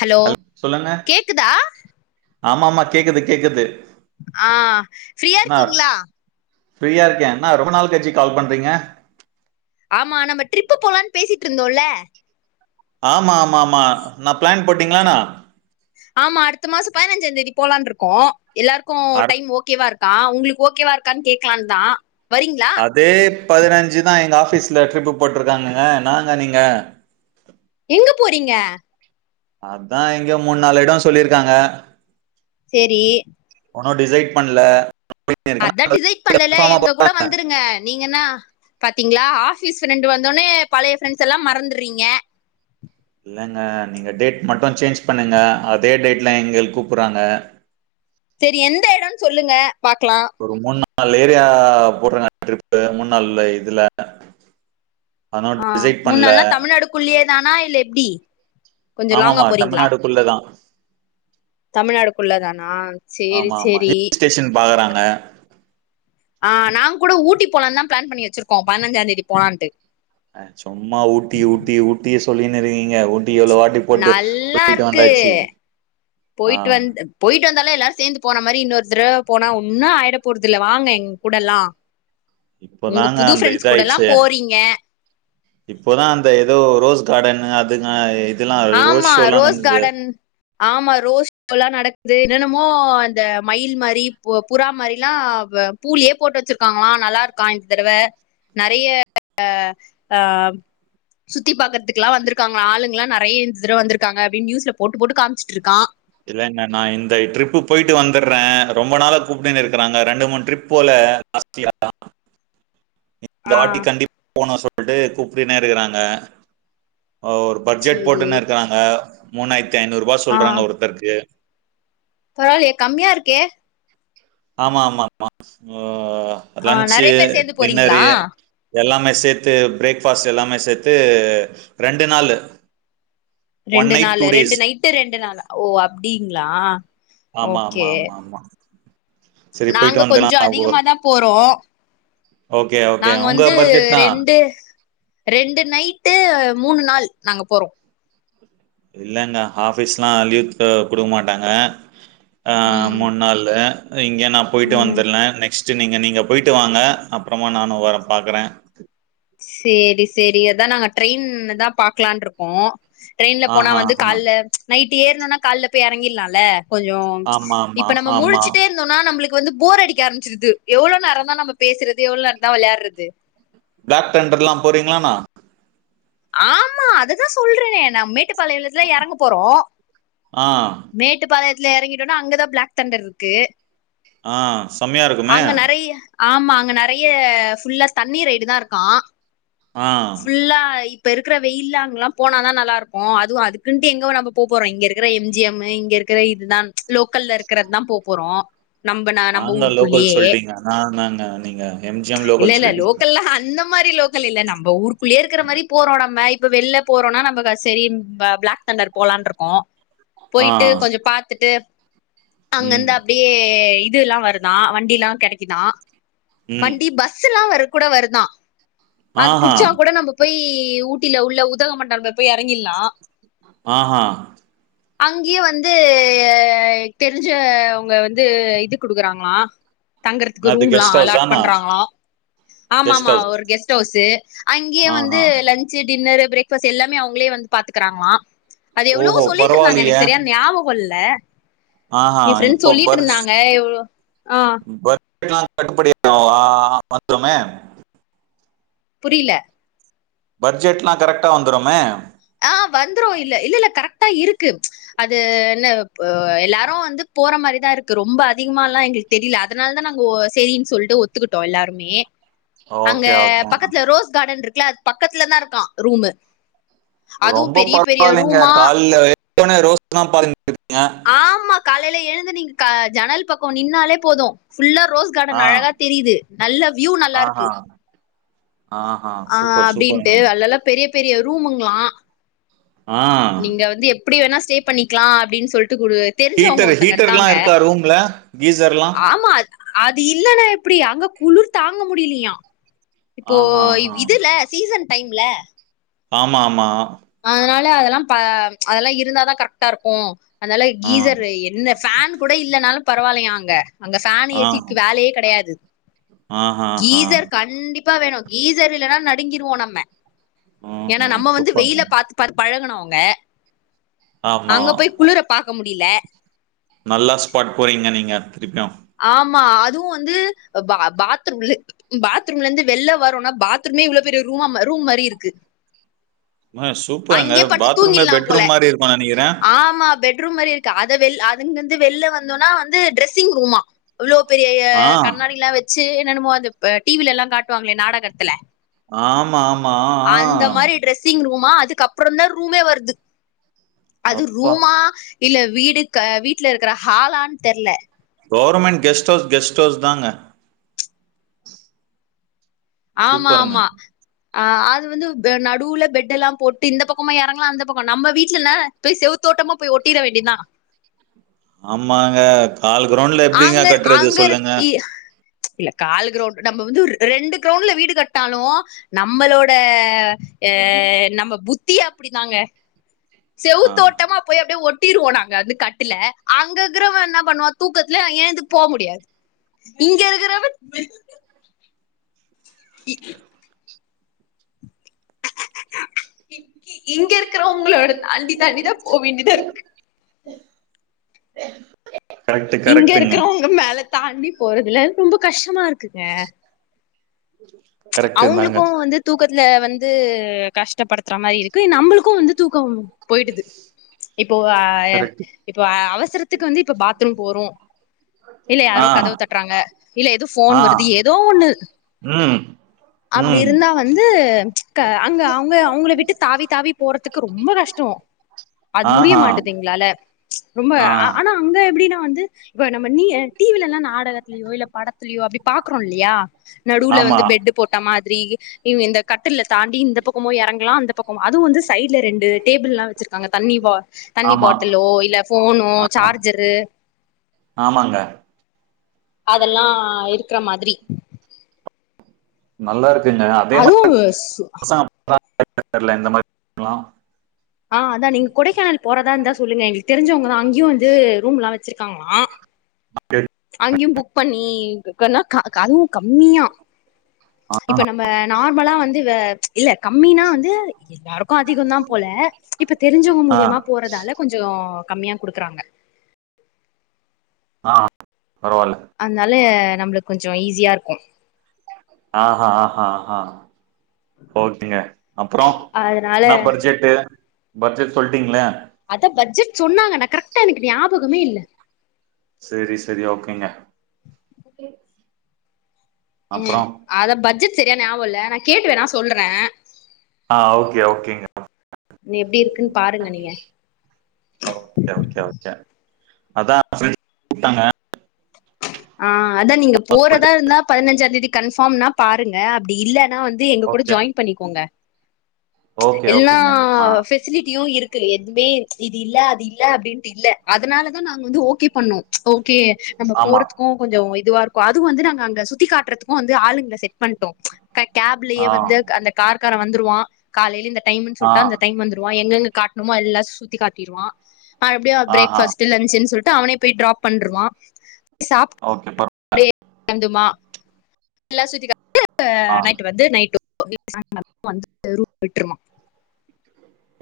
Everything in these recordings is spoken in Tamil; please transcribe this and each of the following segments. ஹலோ கேக்குதா ஆமமா கேக்குது கேக்குது ஆஹ் ஃப்ரீயா அண்ணா இருக்கீங்களா ஃப்ரீயா இருக்கேன் எனா ரொம்ப நாள்கலிச்சு கால் பண்றீங்க ஆமா நம்ம டிரிப்பு போலான்னு பேசிட்டுருந்தோம்ல ஆமா ஆம ஆமா நான் பிளான் ப போட்டீங்னா என்ன ஆமா அடுத்த மாசம் பதினஞ்சாம்ந்தேதி போலானுஇருக்கோம் எல்லாருக்கும் அர் டைம் ஓகேவா இருக்க உங்களுக்கு ஓகேவா இருக்கான்னு கேக்கலான்னு தான் அதே பதினஞ்சு தான் எங்க ஆஸ் ஆபீஸ்ல ட்ரிப்பு போட்ருக்காங்கங்க என்னங்க நீங்க எங்க போறீங்க அதான் எங்க மூணு நாலு இடம் சொல்லிருக்காங்க சேரி ஒன்னும் டிசைட் பண்ணல அதான் டிசைட் பண்ணலல எங்க கூட வந்துருங்க நீங்கனா பாத்தீங்களா ஆஃப் குட்டிஸ் ரெண்டு வந்தோனே பழய பிரண்ட்ஸ் எல்லாம் மறந்துறீங்க இல்லைங்க நீங்க டேட் மட்டும் சேஞ்ச் பண்ணுங்க அதே டேட்ல எங்க கூப்பறாங்க சரி எந்த எடம்னு சொல்லுங்க பாக்கலா நாள் ஏரியா போட்றங் ரிப்பு முன்னாள்ல இதுல அதனால ஆ டிசைட் மூண் பண்ல நால்ல தமிழ்நாடுக்குள்ளியே நானா இல் எப்டி கொஞ்சம் லாங்கா ஆமாமா போறீங்களா தமிழ்நாடுக்குள்ளதா தமிழ்நாடுக்குள்ளதானா சேரி ஆமா ஆமா சேரி ஹில் ஸ்டேஷன் பாக்குறாங்க ஆனால் நாங் கூட ஊட்டி போலான தான் பிளான் பண்ணி வச்சிருக்கோம் பதினஞ்சா தேதி போலான்ட்டு தொலி நெறிங் ங ஊட்டி எவ்ள வாட்டி போட்டு நல்லா போயிட்டு இருக்கு வந்தாச்சு ஆ ந்தாலே எல்லாரும் சேர்ந்து போன மாரி இன்னொரு தடவ போனா ஒன்னு ஆயிட போறதில்ல வாங்க எங் கூட எல்லாம் இப்பதாங்க அந்த இத ஆயிட்ச்சி போறீங்க இப்போதா அந்த எதோ ரோஸ் கார்டன் அது இப்டிதாயிக் ஆமா ரோஸ் கார்டன் ஆமா ரோஸ்ப்ல நடக் இத என்னன்னமோ அந்த மயில் மாரி புறா மாரிலாம் பூலயே போட்டு வச்சிருக்காங்ளா நல்லா இருக்கா இந் தடவ நறய ஆ சுத்தி பாக்கறதுக்கெலாம் வந்ருக்காங்களா ஆளுங்கல ந [inaudible] [inaudible] வந்ருக்காங்க அப்டினு நியூல போட்டு போட்டு காமிச்ட்டு இருக்கா இல்லங்க நா இந்த ட்ரிப் போயிட்டு வந்துறேன் ரொம்ப நாள கூப்ட்டுர்ன்ன இருக்கறாங்க ரெண்டு மூணு ட்ரிப் போல ஜஸ்தியான் நீ இந்த ஆ வாட்டி கண்டிப் போன சொல் விடு கூப்பிடனே இருக்றாங்க ஒரு பட்ஜெட் சேரி போட்டுன்னு இருக்றாங்க மூனக் நுத்தி ஐநூறு ரூபா சொல்றாங்க ஒருத்தருக்கு பராலையே கம்மியா இருக்கே ஆமா ஆமா ம ஸ்மோ ஓ ஆ லஞ்சி நெறைய பேர் சேந்து போறீங்களா டின்னரு எல்லாமே சேர்த்து பிரேக்பாஸ் எல்லாமே சேத்து ரெண்டு நாள் ரெண்டு நாள் ரெண்டு நைட்டு ரெண்டு நாாளா ஓ அப்டிங்களா ஆமா ஆமா ஓகே ஆமா ஆமா சரி போயிட்டு நாங்க கொஞ்ச வந்துலாம் அதிகமாத போறோம் ஓகே ஓகே நாங்க உங்க வந்து பட்ஜெட் தான் ரெண்டு ரெண்டு நைட்டு மூணு நாள் நாங்க போறோம் இல்லங்க ஆஃபீஸ்லாம் லீவ்த்ட் குடுகமாட்டாங்க ஆ ம் மூணு நாள்லு இங்கே நான போயிட்டு ம் வந்துர்லே நெக்ஸ்ட் ச் நீங்க நீங்க போயிட்டு வாங்க அப்றமா நானு வர பாக்றேன் சேர்ரி சேர்ரி அத நாங்க ட்ரெயின் தான் பாக்கலானு இருக்கோம் ட்ரெயின்ல போனா ஆஹா வந்து ஆஹா கால்ல நைட் இப்ப ஏறணும்னா கால்ல போய் இறங்கிடலாம்ல கொஞ்சம் ஆமா ஆமா இப்ப நம்ம ஆமா முழச்சுட்டே இருந்தோம்னா நம்மளுக்கு வந்து போர் அடிக் ஆரம்பச்சிருது எவ்ள நேரதான் நம்ம பேசுற எவ்ளவு நேரதான் வெளையாட்றது பிளாக் தண்டர்ல்லாம் போறீங்களானா ஆமா அததான் சொல்றேனே நம்மிட்டு பலையலத்தில்ல எறங்க போறோம் ஆ மேட்டு பாளைய வீட்ல எறங்கிடோனா அங்கதான் பிளாக் தண்டர் இருக்கு ஆஹ் செம்மையா இருக்குமே அங்க நெறைய ஆமா அங்க நிறைய ஃபுல்லா தண்ணீரைடு தான் இருக்கான் ஆ ஃபுல்லா இப்ப இருக்கிற வெயில்ல அங்கல்லாம் போனாதான் நல்லா இருக்கும் அதுவும் அதுக்குன்ட்டு எங்க நம்ம போ போறோம் இங்க இருக்கிற எம்ஜிஎம் இங்க இருக்கிற இதுதான் லோக்கல்ல இருகிறதுதான் போ போறோம் நாங்க லோக்கல் சொல்லிட்டீங்க ந நங்க நீங்க எம்ஜிஎம் லோக்கல் சொல்ட்டீங்க அி [unintelligible] க்கல்ல நம்ம ஊருக்குள்ளே இருக்கிற மாரி போறோம் நம்ம இப்ப வெளில போறோம்னா நம்ம சரி பிளாக் தண்டர் போலான்ருக்கோம் ஆ போய்ட்டு கொஞ்சம் பாத்துட்டு ம் அங்கந்து அப்படியே இது எல்லாம் வருதான் வண்டில்லாம் கெடைக்குதான் ம் வண்டி பஸ்ல்லாம் வருத் கூட வருதான் அது ஆஹா புடிச்சா கூட நம்ம போய் ஊட்டில உள்ள உதக மண்டங்கள் போய் எறங்கிர்லாம் ஆஹ் ஆஹ் அங்கயே வந்து தெரிஞ்ச உங்க வந்து இது குடுக்குறாங்களா தங்கறதுக்கு நாது ரூம்ல்லாம் கெஸ்ட் அலாட் ஹவுஸானா பண்றாங்கள ஆமா கெஸ்ட் ஆமா ஹவுஸ் ஒரு கெஸ்டவுஸ் அங்கயே வந்து ஆஹா ல டின்னர் பிரேக்ஃபாஸ்ட் எல்லாமே அவங்களே வந்து பாத்துக்கிறாங்களாம் அது எவ்வளவோ ஓஹோ சொல்லிட்டு இருந்தாங்க பரவாயில்லியே எனக்கு சரியா ஞாபகல்ல ஆஹா என் ஃப்ரெண்ட் இப்போ பர்ஸ் சொல்லிட்ருந்தாங்க எவ்ளோ ஆஹ் [unintelligible] புரியல பட்ஜெட்லாம் கரெக்டா வந்துரும்மே ஆஹ் வந்துரும் இல்ல இல்ல இல்ல கரெக்டா இருக்கு அது என்ன எல்லாரும் வந்து போற மாரிதான் இருக்கு ரொம்ப அதிகம எல்லாம் எங்களுக்கு தெரியல அதனால தான் நாங்க செரின்னு சொல்லிட்டு ஒத்துக்கிட்டோம் எல்லாருமே அங்க ஓகே ஓகே பக்கத்துல ரோஸ் கார்டன் இருக் பக்கத்துலதான் இருக்கான் ரூமு அதுவும் ரொம்ப பெரிய பெரிய பரவாலிங்க ரூமா கால எடுத்தன ரோஸ் தான் பருங்க ல்லலே எழுந்து நீங் க ஜனல் பக்கம் நின்னாலே போதும் ஃபுல்லா ரோஸ் காடன் ஆ அழக தெரிது நல்ல வியூ நல்லாருக்கு ஆஹா ஆஹா ஆஹ் சூப்பர் அப்டின்ட்டு சூப்பருங்க அல்லல்ல பெரிய பெரிய ரூமுங்களா ஆ நீங்க வந்து எப்டி வேணாஸ் ச்சே பண்ணிக்கலா அப்டின் சொல் கீட்டர் ஹீட்டர்ல்லா இருக்கா ரூம்ல கீசர்லா ஆமா அது இல்லனா எப்டி அங்க குளுர் தாங்க முடியிலயா இப்போ ஆஹா ஹா இதுல சீசன் டைம்ல ஆமா ஆமா அதனால அதெல்லாம் ப அதெல்லா இருந்தாதான் கரக்டா இருக்கு அதால ஆ கீசர் என்ன ஃபேன் கூட இல்லனாலு பரவாலில்யா அங்க அங்க ஃபேன் ஆ ஏசிக்கு வேலையே கெடையாது ஆஹா ஹா கீசர் கண்டி ப்ப வேணு கீசர் இல்லனா நடுங்கிருவோ நம்ம ஹம் ஹம் சூப்பர்ங்க பழகனோங்க ஆமா நல்லா ஸ்பாட் போறீங்க நீங்க [unintelligible] ஆமா அதுவு வந்து பா பாத்ரூஉல்லு பாத்ரூம்லந்து வெள்ள வருனா பாத்ரூமே இவ்ளோ பெரிய ரூமா ரூம் மாரி இருக்கு ம சூப்பங்க அங்கயே படுத்து பாத்ரூமே தூங்கிடலா பெட்ரூம் மாரி இருக்கு நெனக்கிற த்ரும் மாரி இருக்க அத வெள் அதங்கிந்து வெல்ல வந்தோனா வந்து டிரெஸ்ஸிங் ரூமா வ்ளோ பெரிய ஆ கண்ணாடிலா வச்சு என்னமோ அது டிவிலலா காட்டுவாங்கலே நாடகத்தல ஆமா ஆமா ஹா துக்கு அப்பற தான் ரூமே வருது அது அப்பா ரூமா இல்ல வீடுக வீட்ல இருக்கற ஹாலான் தெர்ல கொவர்மெண் கெஸ்ட்டோஸ் கெஸ்ட்டோஸ் தாங்க ஆமா சூப்பருங்க ஆமா ஆஹ அது வந்து பெ நடுவுல பெட்டெல்லா போட்டு இந்த பக்கமா எரங்களாம் அந்த பக்க நம்ம வீட்டுல போய் செவுத்தோட்டமா போய் ஒட்டிட வேண்டிதான் கிரவுண்டுல எப்டிங்க அங்க கட்றது அங்க இரு சொல்லுங்க இ- இல்ல கால் கிரவுண்ட் நம்ம வந்து ரெண்டு கிரவுண்டுல வீடு கட்டினாலு நம்மளோட ஏ அஹ நம்ம புத்தி அப்புடி தாங்க ஆ செவுத்தோட்டமா போய் அப்புடி ஒட் கட்டிர்வோ நாங்க வந்து கட்டுல அங்கருக்குவோ என்ன பண்ணுவா தூக்கத்துல ஏழுந்து போ முடியாது இங்க இருக்கிறவ [unintelligible] [inaudible] இங்க இருக்கறவுங்களோட தாண்டி தாண்டி தா போ வேண்டிதா இருக்கு [inaudible] இங்க கரெக்ட்டுங்க இருக்கிறவுங்க மேல தாண்டி ப் போறதுல ரொம்ப கஷ்டமா இருக் [unintelligible] ப் கரெக்ட்டு அவுங்களுக்கு தாங்க வந்து தூக்க இதுல வந்து கஷ்டப்படுத் கத்துற மாரி இருக்கு நம்புளுக்கு வந்து தூக்க போயிடுது இப்போஹ ஹ கரெக்ட் இப்போ அவசரத்துக்கு வந்து இப்ப பாத்ரூம் போறோ இல்ல யாரோ ஆ கதவு தட்றாங்க இல்ல ஏதோ போன் ஆ வருது எதோ ஒண்ணு ம் அப்புடி ம் இருந்தா வந்து அங்க அவுங்க அவுங்கள விட்டு தாவி தாவி போறதுக்கு ரொம்ப கஷ்டோ அது முடிய ஆஹா மாட்டேங்குது எங்ளால ப்ச ரொம்ப ஆ ஆனா அங்க எப்டினா வந்து நம்ம நீடிவில்லலா நாடகத்தலயோ இல்ல படத்துலயோ அப்புடி பாக்கறோ இல்லையா நடுல ஆமா வந்து பெட்டு போட்ட மாதிரி இவுங்க இந்த கட்டுல தாண்டி இந்த பக்கமு இறங்கலா அந்த பக் அதுவு வந்து சைடு்ல ரெண்டு டேபிள் எல்லா வச்சிருக்காங்க தண்ணி பா தண்ணி ஆமா பாட்டிலோ இல்ல போனோ ஆ சார்ஜரு ஆமாங்க அதெல்லா இருக்குற மாதிரி நல்லா இருக்கு அதுவுஸ் எந்த மாதிரி இருக்கலாம் ஆஹ அதான் நீங்க கொடைக்கானல் போறதா இருந்தா சொல்லுங்க எங்களுக்கு தெரிஞ்சவுங்கதா அங்கேயு வந்து ரூம் எல்லா வச்சுருக்காங்களா அங்கியு புக் பண்ணி [unintelligible] கம்மியா ஆ இப்ப நம்ப நார்மலா வந்து வ இல்ல கம்மினா வந்து எல்லாருக்கு அதிக தா போல இப்ப தெரிஞ்சவோங்க ஆ மூலியமா போறதாலகொஞ்சோ கம்மியா குடுத்துறாங்க ஆ பரவால்ல அதனால அ நம்மளுக்கு கொஞ்சம் ஈஸியா இருக்கும் ஆஹ்ஹ ஆஹஹ ஆஹ் ஓகேங்க அப்புறம் அதனால என்ன பட்ஜெட்டு பட்ஜெட் சொல்லிட்டிங்களே அத பட்ஜெட் சொன்னாங்க ந கரெக்டா எனக்குஞாபம் முகமே இல் செரி செரி ஓகேங்க அப்றோ ம் அத பஜ்ட் சரிய ஞாப இல்ல என ஆ ஓகே ஓகேங்க எப்டி இருக்குன்னு பாருங்க நீங்க அதான் அ கூப்பிட்டாங்க ஆ அதான் நீங்க போறதா சொல்ட்டு இருந்தா பதினஞ்சா தேதிக்கு கன்ஃபார்ம்னா பாருங்க அப்படி இல்லன் னா வந்து எங்க கூட ஓகே ஜாயின் பண்ணிக்கோங்க ஓகே எல்லா ஓகேங்க ஆ பெஃசிலிட்டியும் இருக் க்கு எதுவுமே இது இல்ல அது இல்ல அப்டின்னுட்டு இல்ல அதனாலதான் நாங்க வந்து ஓகே பண்ணோம் ஓகே நம்ம ஆமா போறதுக்கும் கொஞ்சம் இதுவா இருக்கு அது வந்து நாங்க அங்க சுத்தி காட்டுறதுக்கும் வந்து ஆளுங்களை செட் பண்ணிட் [inaudible] கேப்லயே ஆ வந்து அந்த கார்க க்கார வந்துருவான் காலையில இந்த டைம்னு ஆ சொல்லி அந்தடைம் வந்துருவ எங்க காட்ட இம்மா எல்லாம் சுத்தி காட்டிடுவான் மறுபடியும் பிரேக் ஆஹா ஸ்ட்லன்ச்ன்னு சொல்லட் அவனே போய் ட்ராப் பண்ருவான் ஓகே பா நடறந்துமா எல்லாம் சுத்தி ஆ [inaudible] நைட வந்து நைட்டு [inaudible] வந்து தெரு விட்டுருமா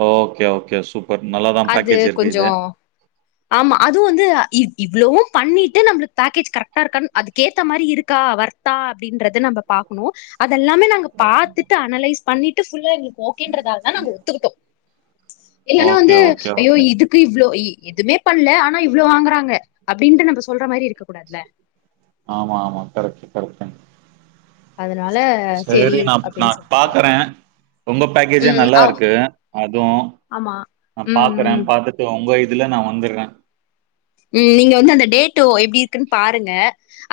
ஓகே ஓகே சுப்ப இப்ப நல்லாதான் அது பேக்கேஜ் இருக்கு கொஞ்சோ இது ஆமா அதுவும் வந்து இவ்வளவும் பண்ணிட்டு நம்மளுக்கு பேக்கேஜ் கரெக்டா இருக்கான்னு அதுக்கேத்த மாதிரி இருக்கா வர்த்தா அப்டின்றத நம்ம பாக்கணும் அதெல்லாமே நாங்க ஓகே பாத்துட்டு அனலைஸ் பண்ணிட்டு ஃபுல்லா ஓகோக்கன்றதால தான் நாங்க ஒத்துருட்டோம் இல்லன்னா ஓகே வந்து ஓகே ஐயோ ஓகே. இதுக்கு இவ்ளோ எதுவுமே பண்ணல ஆனா இவ்வளோ வாங்கறாங்க அப்புடின்னுட்டு நம்ம சொல்ற மாதிரி இருக்க கூடாதுல ஆமா ஆமா கெடைக்கு கெடைக்கு அதனால சரி சேரி நான் அப்டின்னு நான் சொல்லி பாத்தோ பாக்குறேன் உங்க பேக்கேஜே ம் நல்லா இருக்கு அதுவும் ஆமா நான் ம் ம் பாக்குறேன் பாத்துட்டு உங்க இ இதுல நான் வந்துடுறேன் உம் நீங்க வந்து அந்த டேட்டு எப்டி இருக்குன்னு பாருங்க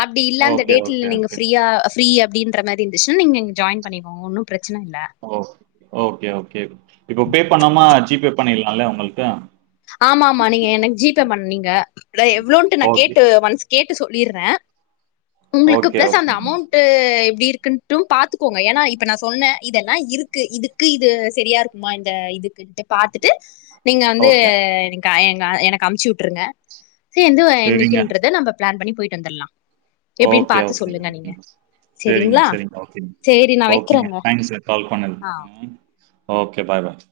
அப்படி இல்ல அந்த ஓகே டேட் ஓகே நீங்க ஓகே ீயா ீ அப்பின்ற மாதி இருச்சு நீங்கங்க ஜாயின் பண்ண ஒன்னும் பிரச்ச பிரச்சன இல்ல ஓ ஓகே ஓகே இப்ப பே பண்ணமா ஜிபே பண்ணலாம்ல உங்களுக்கு ஆமா ஆமா நீங்க எனக்கு ஜிபே பண்ணீங்க எவ்வளவுட்டு நான் ஓகே கேட்டு மனு கேட்டு சொல்லடுறேன் உங்களுக்கு ஓகே ஓகே பிளஸ் அந்த ஓகேங்க. அமௌண்ட எப்படி இருக்குும் பாத்துக்கோங்க ஏன்னா இப்ப நான் சொன்னேன் இதெல்லாம் இருக்கு இதுக்கு இது சரியா இருக்குமா இந்த இதுக்குன்ட்டு பாாரத்துட்டு நீங்க அ ஓகே எனக்கு எங்க எனக்கு அமுச்சு விட்டுருங்க சேர்ந்து நண்ணிக்கின்றத நம்ம பிான் பண்ண போயிட்டு வந்துலாம் ஓகேக சரிங்களா சரிங்கரிக சேரி நா ஓகேங்க வைக்கிறேங்க தேங்க்ஸ் சார் கால் பண்ணது ஆ ஓகே பாய் பாய்